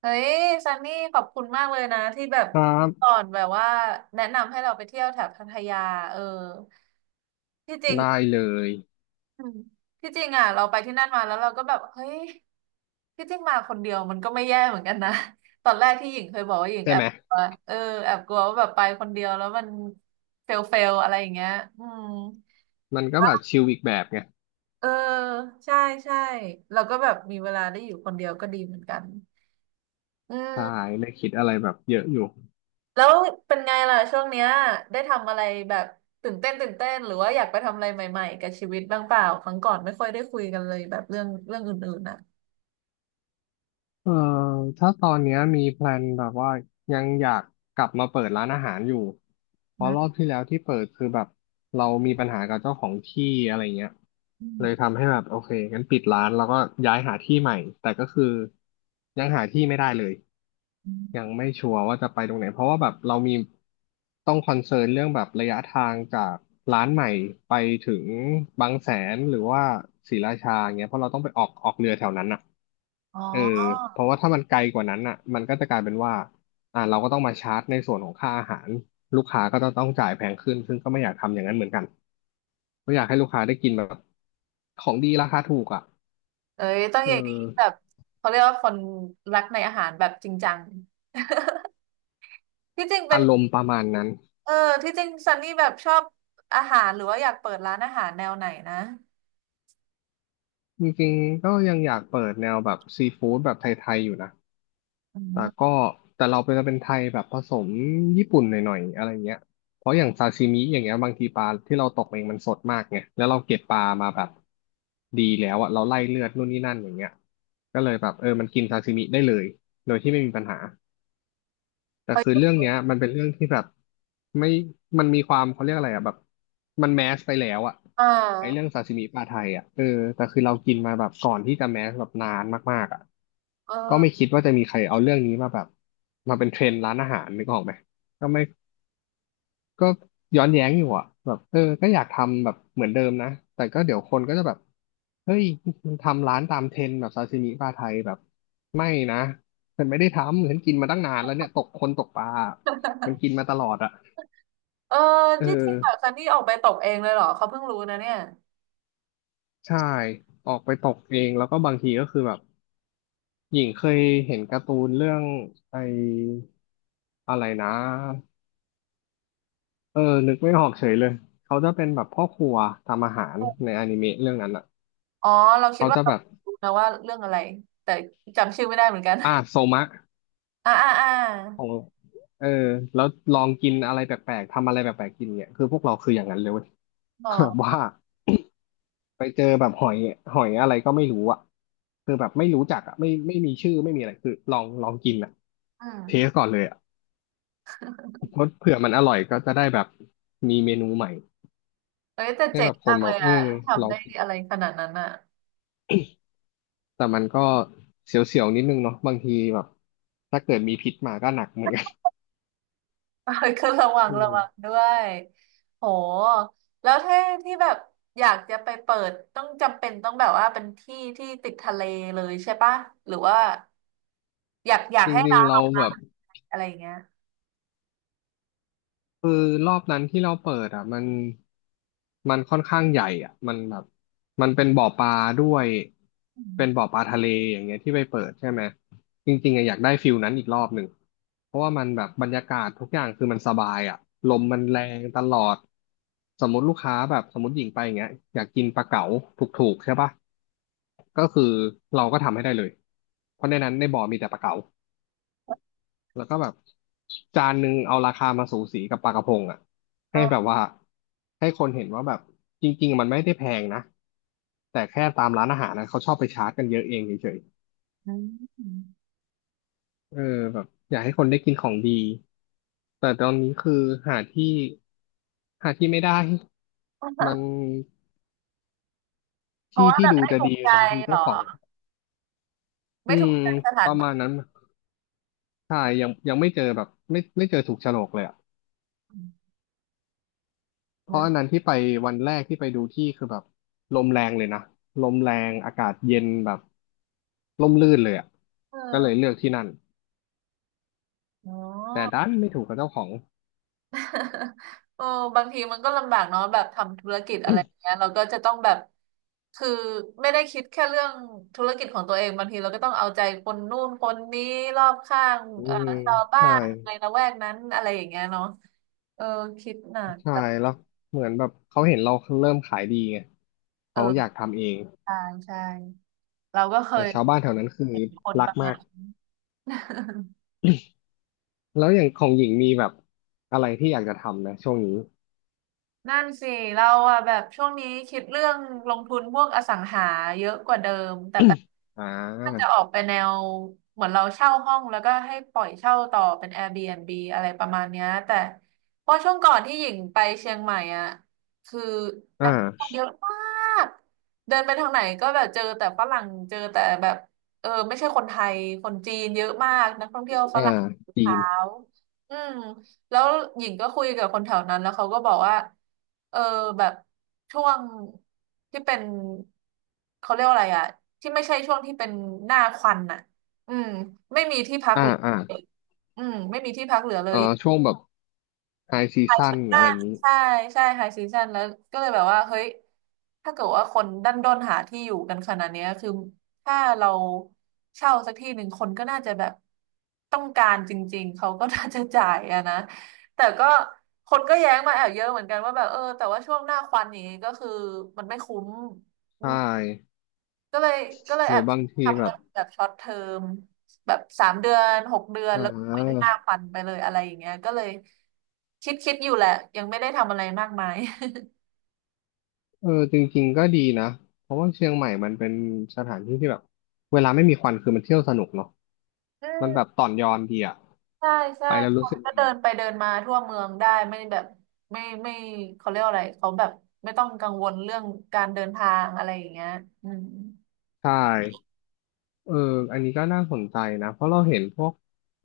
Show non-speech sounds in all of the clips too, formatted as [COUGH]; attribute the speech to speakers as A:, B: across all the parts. A: เฮ้ยซันนี่ขอบคุณมากเลยนะที่แบบ
B: ครั
A: สอ
B: บ
A: นแบบว่าแนะนำให้เราไปเที่ยวแถบพัทยาเออที่จริง
B: ได้เลย
A: อืมที่จริงอ่ะเราไปที่นั่นมาแล้วเราก็แบบเฮ้ยที่จริงมาคนเดียวมันก็ไม่แย่เหมือนกันนะ [LAUGHS] ตอนแรกที่หญิงเคยบอกว่าหญิง
B: ใช่
A: แอ
B: ไห
A: บ
B: ม
A: กลัวเออแอบกลัวว่าแบบไปคนเดียวแล้วมันเฟลเฟลอะไรอย่างเงี้ยอืม
B: มันก็แบบชิลอีกแบบไง
A: เออใช่ใช่เราก็แบบมีเวลาได้อยู่คนเดียวก็ดีเหมือนกันอื
B: ใช่
A: ม
B: ไม่คิดอะไรแบบเยอะอยู่
A: แล้วเป็นไงล่ะช่วงเนี้ยได้ทำอะไรแบบตื่นเต้นตื่นเต้นหรือว่าอยากไปทำอะไรใหม่ๆกับชีวิตบ้างเปล่าครั้งก่อนไม่ค่อยได้คุยกันเลยแบบเรื่องอื่นๆนะ
B: เอ่อถ้าตอนเนี้ยมีแพลนแบบว่ายังอยากกลับมาเปิดร้านอาหารอยู่เพ
A: อื
B: ราะร
A: ม
B: อบที่แล้วที่เปิดคือแบบเรามีปัญหากับเจ้าของที่อะไรเงี้ย
A: อื
B: เลย
A: ม
B: ทำให้แบบโอเคงั้นปิดร้านแล้วก็ย้ายหาที่ใหม่แต่ก็คือยังหาที่ไม่ได้เลย ยั
A: อ
B: งไม่ชัวร์ว่าจะไปตรงไหนเพราะว่าแบบเรามีต้องคอนเซิร์นเรื่องแบบระยะทางจากร้านใหม่ไปถึงบางแสนหรือว่าศรีราชาเงี้ยเพราะเราต้องไปออกเรือแถวนั้นอ่ะ
A: ๋อ
B: เออเพราะว่าถ้ามันไกลกว่านั้นอ่ะมันก็จะกลายเป็นว่าเราก็ต้องมาชาร์จในส่วนของค่าอาหารลูกค้าก็จะต้องจ่ายแพงขึ้นซึ่งก็ไม่อยากทำอย่างนั้นเหมือนกันก็อยากให้ลูกค้าได้กินแบบของดีราคาถูกอ่ะ
A: เอ้ยต้อง
B: เอ
A: อย่างนี้แบบ
B: อ
A: เขาเรียกว่าคนรักในอาหารแบบจริงจังที่จริงเป็น
B: อารมณ์ประมาณนั้น
A: เออที่จริงซันนี่แบบชอบอาหารหรือว่าอยากเปิดร้านอาหารแนวไหนนะ
B: จริงๆก็ยังอยากเปิดแนวแบบซีฟู้ดแบบไทยๆอยู่นะ
A: อื
B: แต่
A: ม
B: ก็แต่เราเป็นไทยแบบผสมญี่ปุ่นหน่อยๆอะไรเงี้ยเพราะอย่างซาชิมิอย่างเงี้ยบางทีปลาที่เราตกเองมันสดมากไงแล้วเราเก็บปลามาแบบดีแล้วอะเราไล่เลือดนู่นนี่นั่นอย่างเงี้ยก็เลยแบบเออมันกินซาชิมิได้เลยโดยที่ไม่มีปัญหา แต่
A: เฮ้
B: คือ
A: ย
B: เรื่องเนี้ยมันเป็นเรื่องที่แบบไม่มันมีความเขาเรียกอะไรอ่ะแบบมันแมสไปแล้วอ่ะ
A: อ่า
B: ไอ้เรื่องซาซิมิปลาไทยอ่ะเออแต่คือเรากินมาแบบก่อนที่จะแมสแบบนานมากๆอ่ะ
A: เออ
B: ก็ไม่คิดว่าจะมีใครเอาเรื่องนี้มาแบบมาเป็นเทรนด์ร้านอาหารนึกออกไหมก็ไม่ ก็ย้อนแย้งอยู่อ่ะแบบเออก็อยากทำแบบเหมือนเดิมนะแต่ก็เดี๋ยวคนก็จะแบบเฮ้ยมันทำร้านตามเทรนด์แบบซาซิมิปลาไทยแบบไม่นะฉันไม่ได้ทำฉันกินมาตั้งนานแล้วเนี่ยตกคนตกปลามันกินมาตลอดอ่ะ
A: เออ
B: เออ
A: ที่จริงแบบซันนี่ออกไปตกเองเลยเหรอเขาเพิ่งรู้นะเนี่ย
B: ใช่ออกไปตกเองแล้วก็บางทีก็คือแบบหญิงเคยเห็นการ์ตูนเรื่องไออะไรนะเออนึกไม่ออกเฉยเลยเขาจะเป็นแบบพ่อครัวทำอาหารในอนิเมะเรื่องนั้นอ่ะ
A: อ๋อเราคิด
B: เขา
A: ว่า
B: จะ
A: เรา
B: แบบ
A: รู้นะว่าเรื่องอะไรแต่จำชื่อไม่ได้เหมือนกัน
B: อ่าโซมะ
A: [LAUGHS] อ่าอ่าอ่า
B: ของเออแล้วลองกินอะไรแปลกๆทำอะไรแปลกๆกินเนี่ยคือพวกเราคืออย่างนั้นเลยเว้ย
A: หร
B: [LAUGHS] แบบว่า
A: อ
B: ไปเจอแบบหอยอะไรก็ไม่รู้อ่ะคือแบบไม่รู้จักอ่ะไม่ไม่มีชื่อไม่มีอะไรคือลองกินอ่ะ
A: อื
B: เทส
A: ม
B: ก่อนเลยอ่ะเพราะเผื่อมันอร่อยก็จะได้แบบมีเมนูใหม่
A: เอ้ยแต่
B: ให้
A: เจ๋
B: แบ
A: ง
B: บค
A: มา
B: น
A: ก
B: แบ
A: เล
B: บ
A: ย
B: เออ
A: อ่ะ
B: ล
A: ทำ
B: อง
A: ได้
B: กิน
A: อะไรขนาดนั้นอ่ะ
B: แต่มันก็เสียวๆนิดนึงเนาะบางทีแบบถ้าเกิดมีพิษมาก็หนักเหมือนกัน
A: [LAUGHS] เอ้ยก็ระวั
B: [LAUGHS]
A: ง
B: อื
A: ระ
B: ม
A: วังด้วยโหแล้วถ้าที่แบบอยากจะไปเปิดต้องจำเป็นต้องแบบว่าเป็นที่ที่ติดทะเลเลยใช่ปะหรือว่าอยากอยาก
B: จ
A: ให้
B: ริง
A: ร้า
B: ๆ
A: นอ
B: เรา
A: อกมา
B: แบบ
A: อะไรอย่างเงี้ย
B: คือรอบนั้นที่เราเปิดอ่ะมันค่อนข้างใหญ่อ่ะมันแบบมันเป็นบ่อปลาด้วย
A: อืม
B: เป็นบ่อปลาทะเลอย่างเงี้ยที่ไปเปิดใช่ไหมจริงๆอะอยากได้ฟิลนั้นอีกรอบหนึ่งเพราะว่ามันแบบบรรยากาศทุกอย่างคือมันสบายอ่ะลมมันแรงตลอดสมมติลูกค้าแบบสมมติหญิงไปอย่างเงี้ยอยากกินปลาเก๋าถูกๆใช่ปะก็คือเราก็ทำให้ได้เลยเพราะในนั้นในบ่อมีแต่ปลาเก๋า แล้วก็แบบจานหนึ่งเอาราคามาสูสีกับปลากระพงอ่ะ
A: อ่
B: ให้แบบ
A: า
B: ว่าให้คนเห็นว่าแบบจริงๆมันไม่ได้แพงนะแต่แค่ตามร้านอาหารนะเขาชอบไปชาร์จกันเยอะเองเฉย
A: อืม
B: ๆเออแบบอยากให้คนได้กินของดีแต่ตอนนี้คือหาที่หาที่ไม่ได้มัน
A: [LAUGHS] เพราะ
B: ที่
A: ว่า
B: ที่
A: แบบ
B: ดู
A: ไม่
B: จะ
A: ถูก
B: ดี
A: ใจ
B: บางที
A: เหรอ
B: เจ้าของอื
A: ไม่ถู
B: ม
A: กใจสถา
B: ป
A: น
B: ระมาณ
A: ท
B: นั้นใช่ยังไม่เจอแบบไม่เจอถูกโฉลกเลยอ่ะ
A: ี่
B: เพราะ
A: นะ
B: อันนั้นที่ไปวันแรกที่ไปดูที่คือแบบลมแรงเลยนะลมแรงอากาศเย็นแบบร่มรื่นเลยอ่ะ
A: เอ
B: ก็เลย
A: อ
B: เลือกที่นั่น
A: อ๋อ
B: แต่ดันไม่ถูกกับเจ้าของ
A: [LAUGHS] เออบางทีมันก็ลำบากเนาะแบบทำธุรกิจอะไรอย่างเงี้ยเราก็จะต้องแบบ คือไม่ได้คิดแค่เรื่องธุรกิจของตัวเองบางทีเราก็ต้องเอาใจคนนู่นคนนี้รอบข้าง
B: อืม
A: ชาวบ้า
B: ใช่
A: นในละแวกนั้นอะไรอย่างเงี้ยเนาะเออคิดหนัก
B: ใช่
A: แต่
B: แล้วเหมือนแบบเขาเห็นเราเริ่มขายดีไงเขาอยาก
A: เออ
B: ทำเอง
A: ใช่ใช่เราก็เค
B: แต่
A: ย
B: ชาวบ้านแถวนั้นคือ
A: เห็นคน
B: รั
A: ป
B: ก
A: ระมา
B: มา
A: ณ
B: ก
A: นั้น
B: แล้วอย่างของหญิงมีแบบอะไรที่อยากจะทำนะช่วงนี้
A: นั่นสิเราอะแบบช่วงนี้คิดเรื่องลงทุนพวกอสังหาเยอะกว่าเดิมแต่แบบ
B: อ่
A: ถ้าจะ
B: า
A: ออกไปแนวเหมือนเราเช่าห้องแล้วก็ให้ปล่อยเช่าต่อเป็น Airbnb อะไรประมาณเนี้ยแต่เพราะช่วงก่อนที่หญิงไปเชียงใหม่อะคือ
B: อ่
A: นักท่อง
B: า
A: เที่ยวเยอะมากเดินไปทางไหนก็แบบเจอแต่ฝรั่งเจอแต่แบบเออไม่ใช่คนไทยคนจีนเยอะมากนักท่องเที่ยวฝ
B: อ่า
A: รั่ง
B: จี
A: ขา
B: น
A: วอืม แล้วหญิงก็คุยกับคนแถวนั้นแล้วเขาก็บอกว่าเออแบบช่วงที่เป็นเขาเรียกว่าอะไรอะที่ไม่ใช่ช่วงที่เป็นหน้าควันน่ะอืมไม่มีที่พัก
B: อ่า
A: เหลือ
B: อ่า
A: เลยอืมไม่มีที่พักเหลือเลย
B: ช่วงแบบไฮซีซั่น
A: อ่า
B: อะไรอย่างนี้
A: ใช่ใช่ไฮซีซันแล้วก็เลยแบบว่าเฮ้ยถ้าเกิดว่าคนดันด้นหาที่อยู่กันขนาดเนี้ยคือถ้าเราเช่าสักที่หนึ่งคนก็น่าจะแบบต้องการจริงๆเขาก็น่าจะจ่ายอะนะแต่ก็คนก็แย้งมาแอบเยอะเหมือนกันว่าแบบเออแต่ว่าช่วงหน้าควันอย่างนี้ก็คือมันไม่คุ้ม
B: ใช่
A: ก็เลยก็เลย
B: ห
A: แอ
B: รือ
A: บ
B: บางที
A: ทำ
B: แบ
A: เป็
B: บ
A: นแบบช็อตเทอมแบบ3 เดือน6 เดือน
B: อ่
A: แล้วก็เว้น
B: า
A: 5 วันไปเลยอะไรอย่างเงี้ยก็เลยคิดอยู่แหละยังไม่ได้ทำอะไรมากมาย
B: เออจริงๆก็ดีนะ เพราะว่าเชียงใหม่มันเป็นสถานที่ที่แบบเวลาไม่มีควันคือมันเที่ยวสนุกเนาะ
A: อื
B: มันแบ
A: ม
B: บต่อนยอนดีอะ
A: ใช่ใช่
B: ไปแล้ว
A: ค
B: รู้
A: น
B: สึก
A: ก็
B: ดี
A: เดินไปเดินมาทั่วเมืองได้ไม่แบบไม่ไม่เขาเรียกว่าอะไรเขาแบบไม่ต้องกังวลเรื่องการเดินทางอะไรอย่างเงี้ยอืม
B: ใช่เอออันนี้ก็น่าสนใจนะเพราะเราเห็นพวก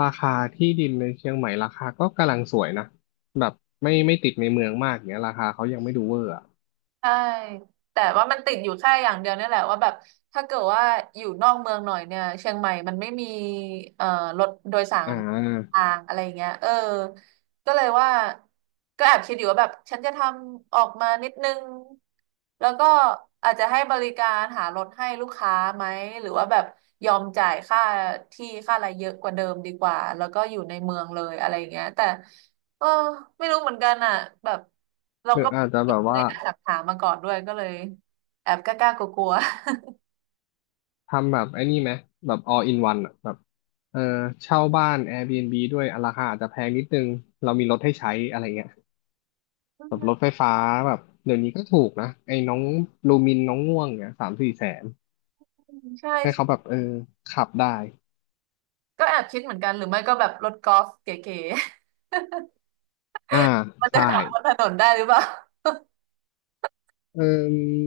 B: ราคาที่ดินในเชียงใหม่ราคาก็กำลังสวยนะแบบไม่ติดในเมืองมากเนี้ยราคาเขายังไม่ดูเวอร์อะ
A: ใช่แต่ว่ามันติดอยู่แค่อย่างเดียวเนี่ยแหละว่าแบบถ้าเกิดว่าอยู่นอกเมืองหน่อยเนี่ยเชียงใหม่มันไม่มีเอ่อรถโดยสา
B: อ่
A: ร
B: า
A: ทางอะไรเงี้ยเออก็เลยว่าก็แอบคิดอยู่ว่าแบบฉันจะทำออกมานิดนึงแล้วก็อาจจะให้บริการหารถให้ลูกค้าไหมหรือว่าแบบยอมจ่ายค่าที่ค่าอะไรเยอะกว่าเดิมดีกว่าแล้วก็อยู่ในเมืองเลยอะไรเงี้ยแต่เออไม่รู้เหมือนกันอ่ะแบบเรา
B: หรือ
A: ก็
B: อาจจะแบบ
A: เล
B: ว่า
A: ยแอบถามมาก่อนด้วยก็เลยแอบกล้าๆกลัว
B: ทำแบบไอ้นี่ไหมแบบ all in one อะแบบเออเช่าบ้าน Airbnb ด้วยอ่ะราคาอาจจะแพงนิดนึงเรามีรถให้ใช้อะไรเงี้ยแบ
A: ๆ
B: บรถไฟฟ้าแบบเดี๋ยวนี้ก็ถูกนะไอ้น้องลูมินน้องง่วงเนี่ย3-4 แสน
A: อืมใช่
B: ให้เขาแบ
A: ใช่
B: บเออขับได้
A: ก็แอบคิดเหมือนกันหรือไม่ก็แบบรถกอล์ฟเก๋
B: อ่า
A: ๆ [LAUGHS] มันจะ
B: ใช่
A: ขับบนถนนได้หรือเปล่า
B: เออ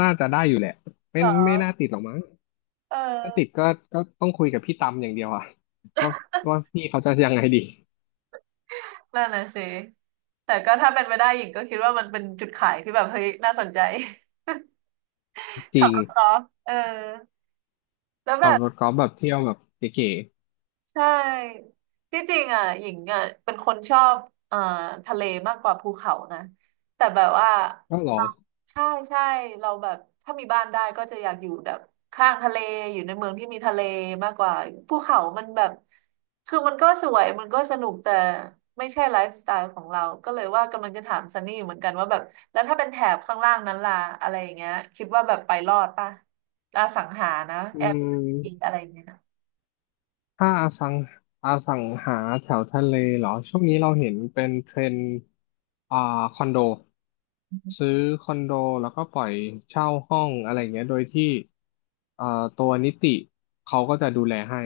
B: น่าจะได้อยู่แหละ
A: [LAUGHS]
B: ไม่
A: เหรอ
B: น่าติดหรอกมั้ง
A: เอ
B: ถ้าติด
A: อ
B: ก็ต้องคุยกับพี่ตำอย่างเดียวอะว่าว่าพี่เขาจะยังไงดี
A: นั่นน่ะสิแต่ก็ถ้าเป็นไปได้หญิงก็คิดว่ามันเป็นจุดขายที่แบบเฮ้ยน่าสนใจ
B: จ
A: [LAUGHS] ขั
B: ริ
A: บ
B: ง
A: รถกอล์ฟเออแล้วแบ
B: ขับ
A: บ
B: รถกอล์ฟแบบเที่ยวแบบเก๋
A: ใช่ที่จริงอ่ะหญิงอ่ะเป็นคนชอบเอ่อทะเลมากกว่าภูเขานะแต่แบบว่า
B: ๆก็หรอ
A: ใช่ใช่เราแบบถ้ามีบ้านได้ก็จะอยากอยู่แบบข้างทะเลอยู่ในเมืองที่มีทะเลมากกว่าภูเขามันแบบคือมันก็สวยมันก็สนุกแต่ไม่ใช่ไลฟ์สไตล์ของเราก็เลยว่ากำลังจะถามซันนี่อยู่เหมือนกันว่าแบบแล้วถ้าเป็นแถบข้างล่างนั้นล่ะอะไรอย่างเงี้ยคิดว่าแบบไปรอดป่ะอาสังหานะ
B: อื
A: แอร์
B: ม
A: อะไรอย่างเงี้ย
B: ถ้าอสังหาแถวทะเลเหรอช่วงนี้เราเห็นเป็นเทรนด์อ่าคอนโดซื้อคอนโดแล้วก็ปล่อยเช่าห้องอะไรเงี้ยโดยที่เอ่อตัวนิติเขาก็จะดูแลให้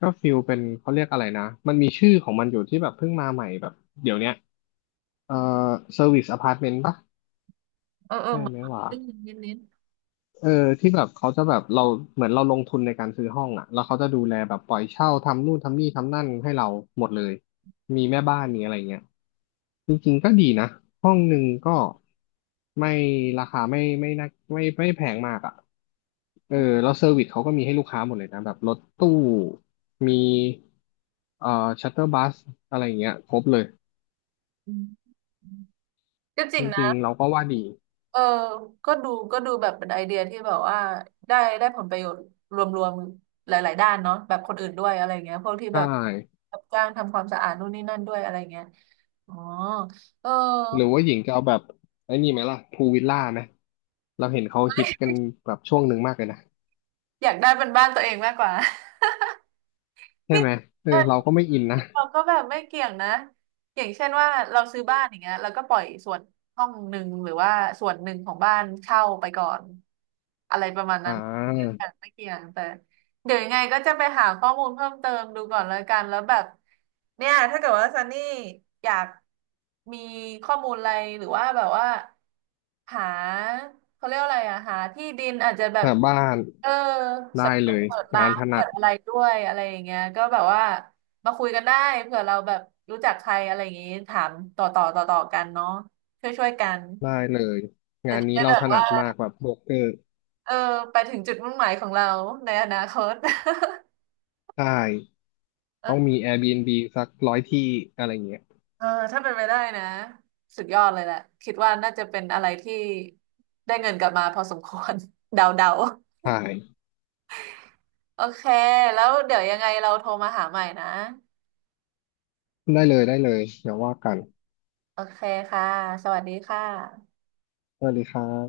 B: ก็ฟิลเป็นเขาเรียกอะไรนะมันมีชื่อของมันอยู่ที่แบบเพิ่งมาใหม่แบบเดี๋ยวเนี้ยเอ่อเซอร์วิสอพาร์ตเมนต์ปะ
A: เออเออ
B: ใช่
A: เหมือน
B: ไหมวะ
A: ได้ยินนิดนิด
B: เออที่แบบเขาจะแบบเราเหมือนเราลงทุนในการซื้อห้องอ่ะแล้วเขาจะดูแลแบบปล่อยเช่าทำนู่นทำนี่ทำนั่นให้เราหมดเลยมีแม่บ้านมีอะไรเงี้ยจริงๆก็ดีนะห้องหนึ่งก็ไม่ราคาไม่น่าไม่แพงมากอ่ะเออแล้วเซอร์วิสเขาก็มีให้ลูกค้าหมดเลยนะแบบรถตู้มีชัตเตอร์บัสอะไรเงี้ยครบเลย
A: อืมก็จ
B: จ
A: ริงนะ
B: ริงๆเราก็ว่าดี
A: เออก็ดูก็ดูแบบเป็นไอเดียที่แบบว่าได้ได้ผลประโยชน์รวมๆหลายๆด้านเนาะแบบคนอื่นด้วยอะไรเงี้ยพวกที่
B: ใช
A: แบบ
B: ่
A: รับจ้างทำความสะอาดนู่นนี่นั่นด้วยอะไรเงี้ยอ๋อ เออ
B: หรือว่าหญิงจะเอาแบบไอ้นี่ไหมล่ะพูวิลล่าไหมเราเห็นเขาฮิตกันแบบช่วงหนึ่งมากเลยนะ
A: อยากได้เป็นบ้านตัวเองมากกว่า
B: ใช่
A: ที่
B: ไหมเออ
A: เออ
B: เราก็ไม่อินนะ
A: ที่เราก็แบบไม่เกี่ยงนะเกี่ยงเช่นว่าเราซื้อบ้านอย่างเงี้ยแล้วก็ปล่อยส่วนห้องหนึ่งหรือว่าส่วนหนึ่งของบ้านเช่าไปก่อนอะไรประมาณ
B: อ่
A: นั้นไม่เกี่
B: า
A: ยงไม่เกี่ยงแต่เดี๋ยวยังไงก็จะไปหาข้อมูลเพิ่มเติมดูก่อนแล้วกันแล้วแบบเนี่ยถ้าเกิดว่าซันนี่อยากมีข้อมูลอะไรหรือว่าแบบว่า หาเขาเรียกว่าอะไรอะหาที่ดินอาจจะแบบ
B: หาบ้าน
A: เออ
B: ได้
A: สำร
B: เล
A: วจ
B: ย
A: เปิดร้า
B: งาน
A: น
B: ถ
A: เปิ
B: นัด
A: ดอะไรด้วยอะไรอย่างเงี้ยก็แบบว่ามาคุยกันได้เผื่อเราแบบรู้จักใครอะไรอย่างงี้ถามต่อต่อต่อต่อกันเนาะช่วยช่วยกัน
B: ได้เลย
A: เร่
B: งาน
A: จะ
B: นี้
A: ได้
B: เรา
A: แบ
B: ถ
A: บ
B: นั
A: ว่า
B: ดมากแบบโบรกเกอร์
A: เออไปถึงจุดมุ่งหมายของเราในอนาคต
B: ใช่
A: [LAUGHS]
B: ต้องมี
A: เออ
B: Airbnb สัก100ที่อะไรเงี้ย
A: เออถ้าเป็นไปได้นะสุดยอดเลยแหละคิดว่าน่าจะเป็นอะไรที่ได้เงินกลับมาพอสมควร [LAUGHS] เดาเดา
B: ใช่
A: โอเค แล้วเดี๋ยวยังไงเราโทรมาหาใหม่นะ
B: ได้เลยได้เลยเดี๋ยวว่ากัน
A: โอเคค่ะ สวัสดีค่ะ
B: สวัสดีครับ